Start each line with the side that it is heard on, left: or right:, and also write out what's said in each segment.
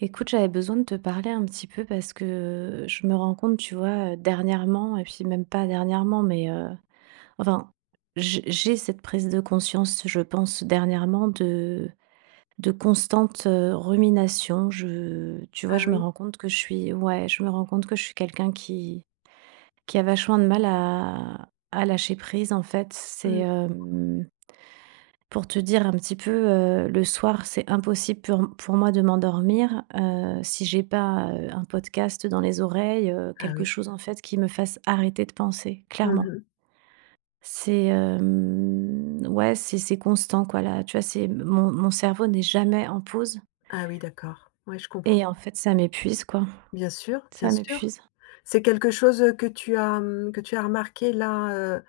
right: Écoute, j'avais besoin de te parler un petit peu parce que je me rends compte, tu vois, dernièrement et puis même pas dernièrement, mais enfin, j'ai cette prise de conscience, je pense, dernièrement de constante, rumination. Je Tu vois,
left: Ah
right: je me
left: oui,
right: rends compte que je suis, ouais, je me rends compte que je suis quelqu'un qui a vachement de mal à lâcher prise, en fait. C'est,
left: mmh.
right: pour te dire un petit peu, le soir, c'est impossible pour moi de m'endormir, si j'ai pas, un podcast dans les oreilles,
left: Ah
right: quelque
left: oui.
right: chose, en fait, qui me fasse arrêter de penser,
left: Mmh
right: clairement.
left: mh.
right: C'est, ouais, c'est constant, quoi, là, tu vois? C'est mon cerveau n'est jamais en pause
left: Ah oui, d'accord. Ouais, je comprends.
right: et en fait, ça m'épuise, quoi.
left: Bien sûr, bien
right: Ça
left: sûr.
right: m'épuise.
left: C'est quelque chose, que tu as, mmh, que tu as remarqué là, heu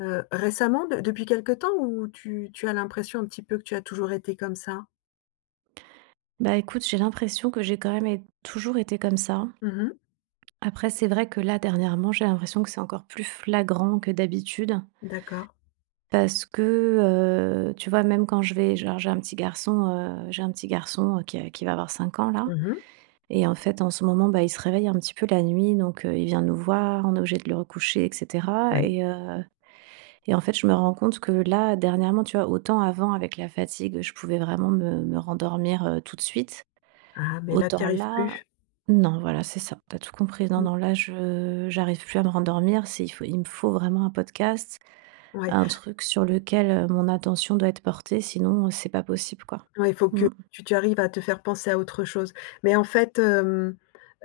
left: récemment, de depuis quelque temps ou tu as l'impression un petit peu que tu as toujours été comme ça?
right: Bah, écoute, j'ai l'impression que j'ai quand même é toujours été comme ça.
left: Mmh mh.
right: Après, c'est vrai que là, dernièrement, j'ai l'impression que c'est encore plus flagrant que d'habitude.
left: D'accord.
right: Parce que, tu vois, même quand je vais genre, j'ai un petit garçon, qui va avoir 5 ans, là
left: Mmh mh.
right: et en fait, en ce moment, bah, il se réveille un petit peu la nuit, donc il vient nous voir, on est obligé de le recoucher et cetera
left: Oui.
right: et en fait, je me rends compte que là, dernièrement, tu vois, autant avant, avec la fatigue, je pouvais vraiment me rendormir, tout de suite.
left: Ah mais là, tu y
right: Autant
left: arrives
right: là
left: plus?
right: non, voilà, c'est ça, t'as tout compris. Non,
left: Mmh.
right: non, là, je j'arrive plus à me rendormir, c'est il me faut vraiment un podcast,
left: Ouais.
right: un truc sur lequel, mon attention doit être portée, sinon, c'est pas possible, quoi.
left: Ouais, il faut que
right: Mmh.
left: tu arrives à te faire penser à autre chose. Mais en fait, hem,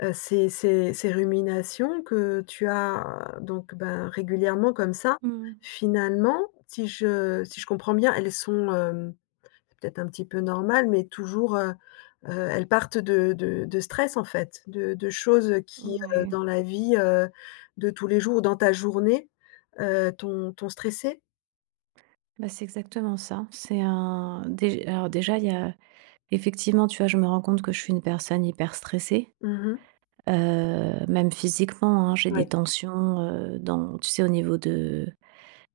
left: heu, ces ruminations que tu as donc ben, régulièrement comme ça,
right: Mmh.
left: finalement, si je comprends bien, elles sont, c'est peut-être un petit peu normales, mais toujours, elles partent de stress en fait, de choses qui,
right: Ouais,
left: dans la vie, de tous les jours, dans ta journée, t'ont stressée?
right: bah, c'est exactement ça. C'est un déj alors déjà, il y a effectivement, tu vois, je me rends compte que je suis une personne hyper stressée,
left: Mmh.
right: même physiquement, hein. J'ai des
left: Ouais.
right: tensions, dans tu sais, au niveau de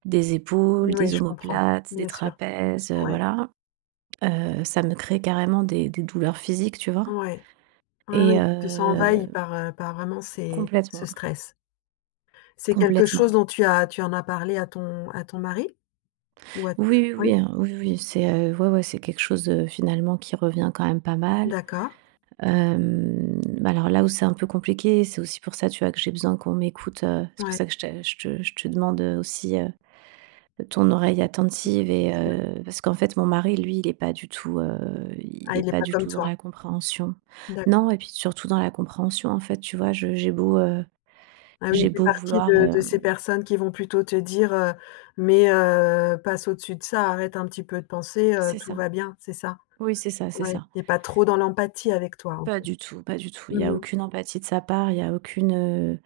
right: des épaules,
left: Oui,
right: des
left: je comprends.
right: omoplates, des
left: Bien sûr.
right: trapèzes,
left: Ouais.
right: voilà. Ça me crée carrément des douleurs physiques, tu vois?
left: Ouais. Ah
right: Et
left: oui, tu te sens envahi par, par vraiment ces ce
right: complètement,
left: stress. C'est quelque
right: complètement.
left: chose dont tu en as parlé à ton mari? Ou à toi?
right: Oui, oui,
left: Oui?
right: oui, hein, oui, oui, c'est, ouais, ouais, c'est quelque chose, finalement qui revient quand même pas mal.
left: D'accord.
right: Alors là où c'est un peu compliqué, c'est aussi pour ça, tu vois, que j'ai besoin qu'on m'écoute, c'est pour
left: Ouais.
right: ça que je te demande, aussi, ton oreille attentive et parce qu'en fait, mon mari, lui,
left: Ah,
right: il est
left: il est
right: pas
left: pas
right: du
left: comme
right: tout dans
left: toi?
right: la compréhension.
left: D'accord.
right: Non et puis surtout dans la compréhension, en fait, tu vois,
left: Ah oui, il
right: J'ai
left: fait
right: beau
left: partie
right: vouloir,
left: de
right: hem
left: ces personnes qui vont plutôt te dire, «Mais passe au-dessus de ça, arrête un petit peu de penser,
right: c'est
left: tout
right: ça.
left: va bien», c'est ça?
right: Oui, c'est ça, c'est
left: Ouais,
right: ça.
left: il est pas trop dans l'empathie avec toi, en
right: Pas
left: fait.
right: du tout, pas du tout. Il y a
left: Mmh.
right: aucune empathie de sa part, il y a aucune, heu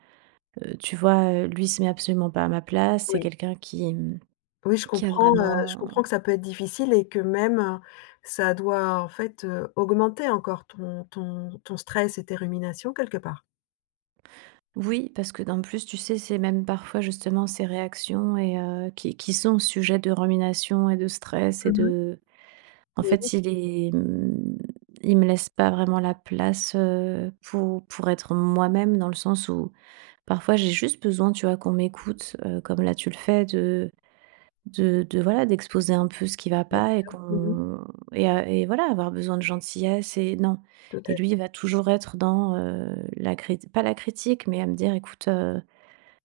right: heu, tu vois, lui se met absolument pas à ma place. C'est
left: Oui.
right: quelqu'un qui, mmh,
left: Oui,
right: qui a
left: je
right: vraiment
left: comprends que ça peut être difficile et que même, ça doit en fait, augmenter encore ton stress et tes ruminations quelque part.
right: oui, parce que d'en plus, tu sais, c'est même parfois justement ses réactions et qui sont sujet de rumination et de stress et
left: Mmh mh.
right: de en
left: Oui,
right: fait, il me laisse pas vraiment la place, pour être moi-même dans le sens où parfois, j'ai juste besoin, tu vois, qu'on m'écoute, comme là tu le fais, de voilà, d'exposer un peu ce qui va
left: bien
right: pas et
left: sûr. Mmh.
right: qu'on et à et voilà, avoir besoin de gentillesse et non.
left: Tout à
right: Et lui,
left: fait.
right: il va toujours être dans, la critique pas la critique, mais à me dire: «Écoute, heu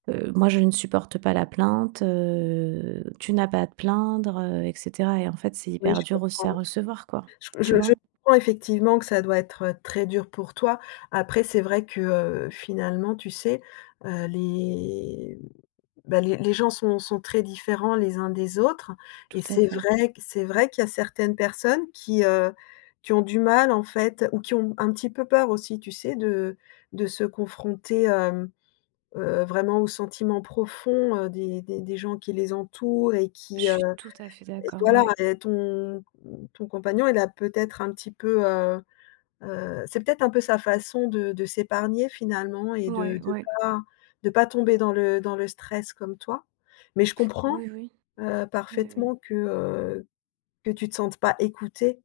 right: heu, moi je ne supporte pas la plainte, tu n'as pas à te plaindre», et cetera. Et en fait, c'est
left: Oui,
right: hyper
left: je
right: dur
left: comprends.
right: aussi à recevoir, quoi.
left: Je
right: Tu
left: je je
right: vois?
left: comprends effectivement que ça doit être très dur pour toi. Après c'est vrai que, finalement, tu sais, les bah, les gens sont très différents les uns des autres
right: Tout
left: et
right: à fait.
left: c'est vrai qu'il y a certaines personnes qui ont du mal en fait ou qui ont un petit peu peur aussi, tu sais, de se confronter, vraiment aux sentiments profonds, des gens qui les entourent et
right: Je
left: qui, heu,
right: suis tout à fait
left: et
right: d'accord,
left: voilà.
right: ouais.
left: Et ton compagnon, il a peut-être un petit peu, heu. C'est peut-être un peu sa façon de s'épargner finalement et de, mmh,
right: Ouais, ouais.
left: pas de pas tomber dans le stress comme toi. Mais je comprends,
right: Oui, oui. Oui, oui.
left: parfaitement que tu te sentes pas écoutée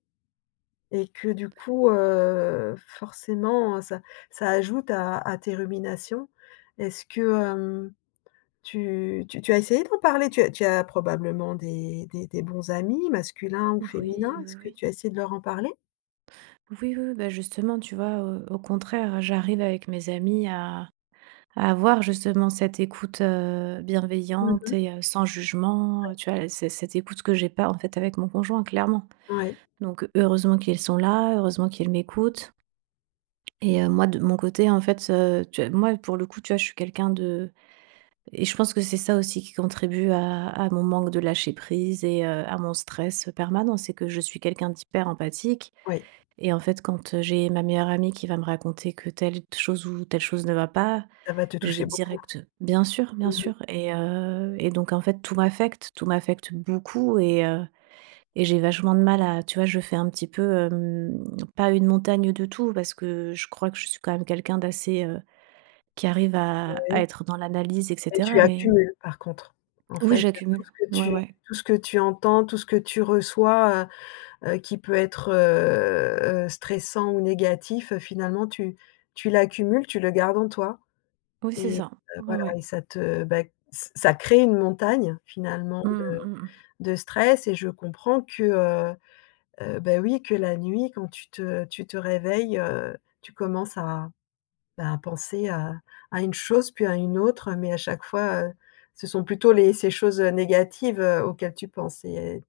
left: et que du coup, forcément, ça ajoute à tes ruminations. Est-ce que, hem, tu as essayé d'en parler? Tu as probablement des bons amis masculins ou
right: Oui,
left: féminins?
right: oui,
left: Est-ce que
right: oui.
left: tu as essayé de leur en parler?
right: Oui, oui, oui, bah, justement, tu vois, au contraire, j'arrive avec mes amis à avoir justement cette écoute,
left: Mmh
right: bienveillante
left: mh.
right: et sans jugement, tu vois? C'est cette écoute que j'ai pas, en fait, avec mon conjoint, clairement.
left: Ouais,
right: Donc heureusement qu'ils sont là, heureusement qu'ils m'écoutent et moi, de mon côté, en fait, tu vois, moi, pour le coup, tu vois, je suis quelqu'un de et je pense que c'est ça aussi qui contribue à mon manque de lâcher prise et à mon stress permanent, c'est que je suis quelqu'un d'hyper empathique
left: oui,
right: et en fait, quand, j'ai ma meilleure amie qui va me raconter que telle chose ou telle chose ne va pas,
left: ça va te
right: je
left: toucher
right: vais
left: beaucoup.
right: direct: bien
left: Mmh.
right: sûr» et donc en fait, tout m'affecte beaucoup et j'ai vachement de mal à tu vois, je fais un petit peu, pas une montagne de tout parce que je crois que je suis quand même quelqu'un d'assez, qui arrive à
left: Oui,
right: être dans l'analyse et
left: mais tu
right: cetera mais
left: accumules par contre. En
right: oui,
left: fait, tout
right: j'accumule.
left: ce que
right: Ouais,
left: tu
right: ouais.
left: tout ce que tu entends, tout ce que tu reçois, qui peut être, stressant ou négatif, finalement tu tu l'accumules, tu le gardes en toi
right: Oui, c'est
left: et
right: ça. Ouais,
left: voilà,
right: ouais.
left: et ça te, bah, ç ça crée une montagne finalement
right: Mmh
left: de
right: mh, mmh
left: stress. Et je comprends que, bah, oui, que la nuit quand tu te réveilles, tu commences à penser à une chose, puis à une autre, mais à chaque fois, ce sont plutôt les ces choses négatives, auxquelles tu penses et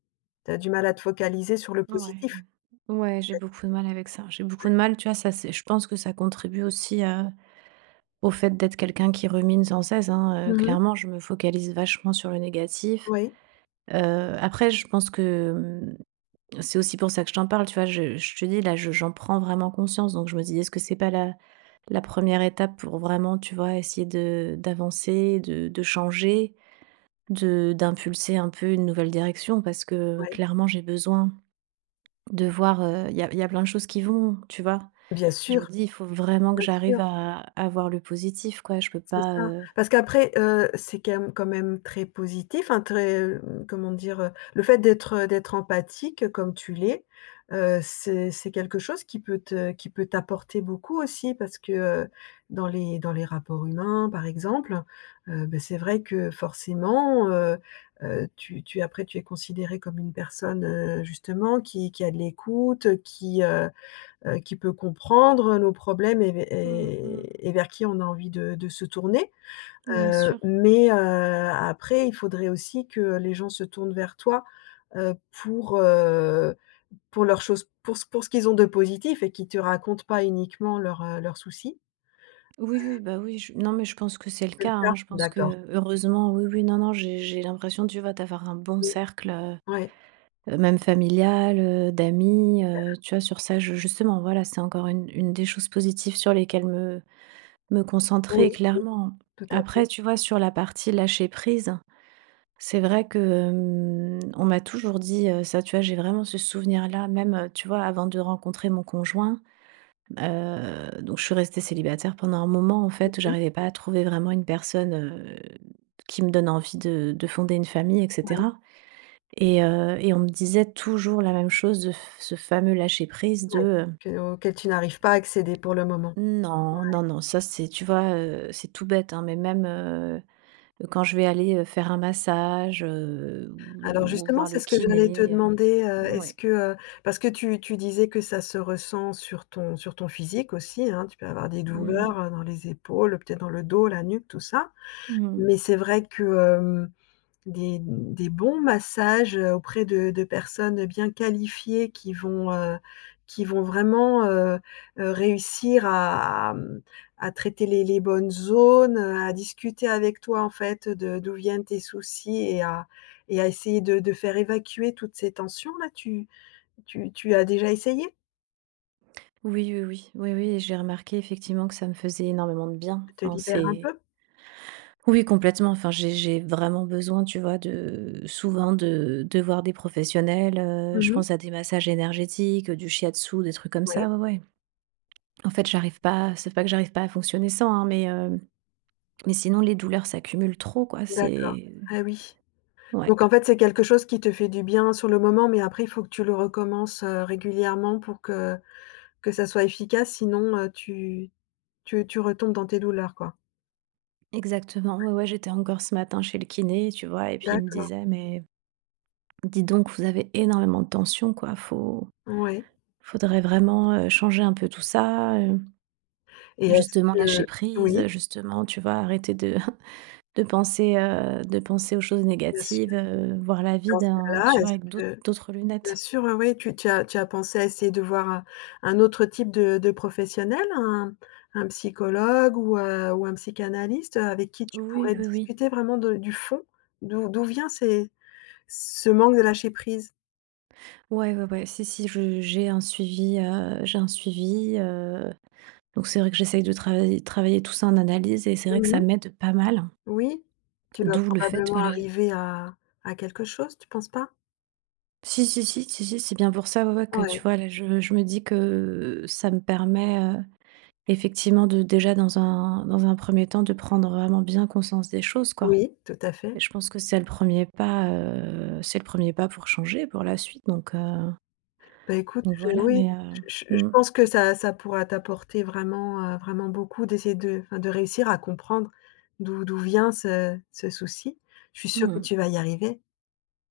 left: tu as du mal à te focaliser sur le
right: Ouais.
left: positif?
right: Ouais, j'ai beaucoup de mal avec ça. J'ai beaucoup de mal, tu vois, ça c'est je pense que ça contribue aussi à au fait d'être quelqu'un qui rumine sans cesse, hein,
left: Mmh.
right: clairement, je me focalise vachement sur le négatif.
left: Oui,
right: Après je pense que, c'est aussi pour ça que je t'en parle, tu vois? Je te dis là, je j'en prends vraiment conscience, donc je me dis: «Est-ce que c'est pas la 1re étape pour vraiment, tu vois, essayer de d'avancer, de changer, de d'impulser un peu une nouvelle direction?» parce que
left: oui.
right: clairement j'ai besoin de voir, il y a plein de choses qui vont, tu vois?
left: Bien
right: Et je me
left: sûr,
right: dis: «Il faut vraiment que
left: bien sûr.
right: j'arrive à voir le positif, quoi». Je peux
left: C'est
right: pas,
left: ça.
right: heu
left: Parce qu'après, c'est quand même très positif, hein, très, comment dire? Le fait d'être empathique comme tu l'es, c'est quelque chose qui peut te, qui peut t'apporter beaucoup aussi parce que, dans les rapports humains, par exemple, beh, c'est vrai que forcément, tu, après, tu es considéré comme une personne, justement qui a de l'écoute, qui peut comprendre nos problèmes et
right: Mmh mh.
left: vers qui on a envie de se tourner.
right: Bien sûr.
left: Mais, après, il faudrait aussi que les gens se tournent vers toi, heu, pour, heu, pour leurs choses, pour ce qu'ils ont de positif et qui te racontent pas uniquement leurs, leurs soucis.
right: Oui, oui, bah, oui, je non, mais je pense que c'est le
left: C'est le
right: cas,
left: cas?
right: hein. Je pense
left: D'accord.
right: que heureusement, oui, oui, non, non, j'ai l'impression, tu vois, d'avoir un bon
left: Mmh.
right: cercle,
left: Ouais.
right: même familial, d'amis, tu vois? Sur ça, je justement, voilà, c'est encore une des choses positives sur lesquelles me
left: Oui,
right: concentrer,
left: oui,
right: clairement.
left: tout à
right: Après,
left: fait.
right: tu vois, sur la partie lâcher prise. C'est vrai que, on m'a toujours dit, ça, tu vois? J'ai vraiment ce souvenir-là, même, tu vois? Avant de rencontrer mon conjoint, donc je suis restée célibataire pendant un moment, en fait, où
left: Mmh.
right: j'arrivais pas à trouver vraiment une personne, qui me donne envie de fonder une famille et
left: Ouais,
right: cetera et on me disait toujours la même chose, de f ce fameux lâcher prise de,
left: ouais. Que auquel tu n'arrives pas à accéder pour le moment.
right: «Non, non, non, ça c'est» tu vois? C'est tout bête, hein, mais même, quand je vais aller, faire un massage,
left: Alors
right: ou
left: justement,
right: voir le
left: c'est ce que j'allais te
right: kiné,
left: demander, est-ce
right: ouais.
left: que, heu, parce que tu disais que ça se ressent sur ton physique aussi, hein, tu peux avoir des
right: Mmh mh.
left: douleurs, dans les épaules, peut-être dans le dos, la nuque, tout ça.
right: Mmh.
left: Mais c'est vrai que des bons massages, auprès de personnes bien qualifiées qui vont vraiment, réussir à, mmh, à traiter les bonnes zones, à discuter avec toi en fait de d'où viennent tes soucis et à essayer de faire évacuer toutes ces tensions là. Tu as déjà essayé?
right: Oui, oui, oui. Oui, oui et j'ai remarqué effectivement que ça me faisait énormément de bien.
left: Ça te
right: Enfin,
left: libère un
right: c'est
left: peu?
right: oui, complètement. Enfin, j'ai vraiment besoin, tu vois, de souvent de voir des professionnels, je
left: Mmh.
right: pense à des massages énergétiques, du shiatsu, des trucs comme
left: Ouais,
right: ça, ouais, ouais. En fait, j'arrive pas c'est pas que j'arrive pas à fonctionner sans, hein, mais sinon les douleurs s'accumulent trop, quoi,
left: d'accord.
right: c'est
left: Ah oui.
right: ouais,
left: Donc en fait, c'est quelque chose qui te fait du bien sur le moment, mais après il faut que tu le recommences, régulièrement pour que ça soit efficace, sinon, tu retombes dans tes douleurs, quoi.
right: exactement. Ouais, ouais, j'étais encore ce matin chez le kiné, tu vois? Et puis il me
left: D'accord,
right: disait: «Mais, dis donc, vous avez énormément de tension, quoi. Faut
left: ouais.
right: Faudrait vraiment, changer un peu tout ça,
left: Et est-ce
right: justement
left: que,
right: lâcher prise,
left: oui,
right: justement, tu vois, arrêter de de penser aux choses
left: bien sûr,
right: négatives, voir la vie
left: dans ce
right: d'un
left: cas-là,
right: tu vois,
left: est-ce
right: avec
left: que,
right: d'autres
left: bien
right: lunettes.
left: sûr, oui, oui, tu tu as, tu as pensé à essayer de voir un autre type de professionnel? Un psychologue ou un psychanalyste, avec qui tu pourrais
right: Oui, oui, oui.
left: discuter vraiment de du fond? D'où vient ces, ce manque de lâcher prise?
right: Ouais, ouais, ouais. Si, si, je j'ai un suivi, donc c'est vrai que j'essaye de travailler tout ça en analyse et c'est vrai que
left: Mmh
right: ça
left: mh.
right: m'aide pas mal.
left: Oui, tu vas
right: D'où le fait,
left: probablement
right: voilà.
left: arriver à quelque chose, tu penses pas?
right: Si, si, si, si, si, c'est bien pour ça, ouais, ouais, que
left: Ouais.
right: tu vois, là, je me dis que ça me permet, effectivement de déjà dans un premier temps de prendre vraiment bien conscience des choses, quoi.
left: Oui, tout à fait.
right: Et je pense que c'est le premier pas, pour changer pour la suite
left: Bah, écoute,
right: donc
left: je,
right: voilà
left: oui,
right: mais,
left: je
right: mmh,
left: pense que ça pourra t'apporter vraiment, vraiment beaucoup d'essayer de, enfin, de réussir à comprendre d'où vient ce, ce souci. Je suis sûre que
right: mmh.
left: tu vas y arriver.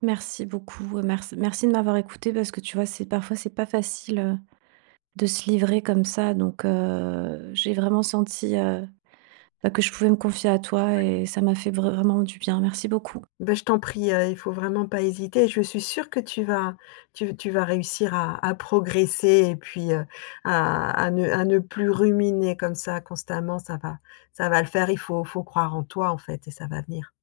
right: Merci beaucoup, merci de m'avoir écouté parce que tu vois, c'est pas facile, de se livrer comme ça donc j'ai vraiment senti, bah, que je pouvais me confier à toi et ça m'a fait vraiment du bien. Merci beaucoup.
left: Bah, je t'en prie, il faut vraiment pas hésiter. Je suis sûre que tu vas, tu vas réussir à progresser et puis, à à ne plus ruminer comme ça constamment. Ça va le faire. Il faut, faut croire en toi, en fait, et ça va venir.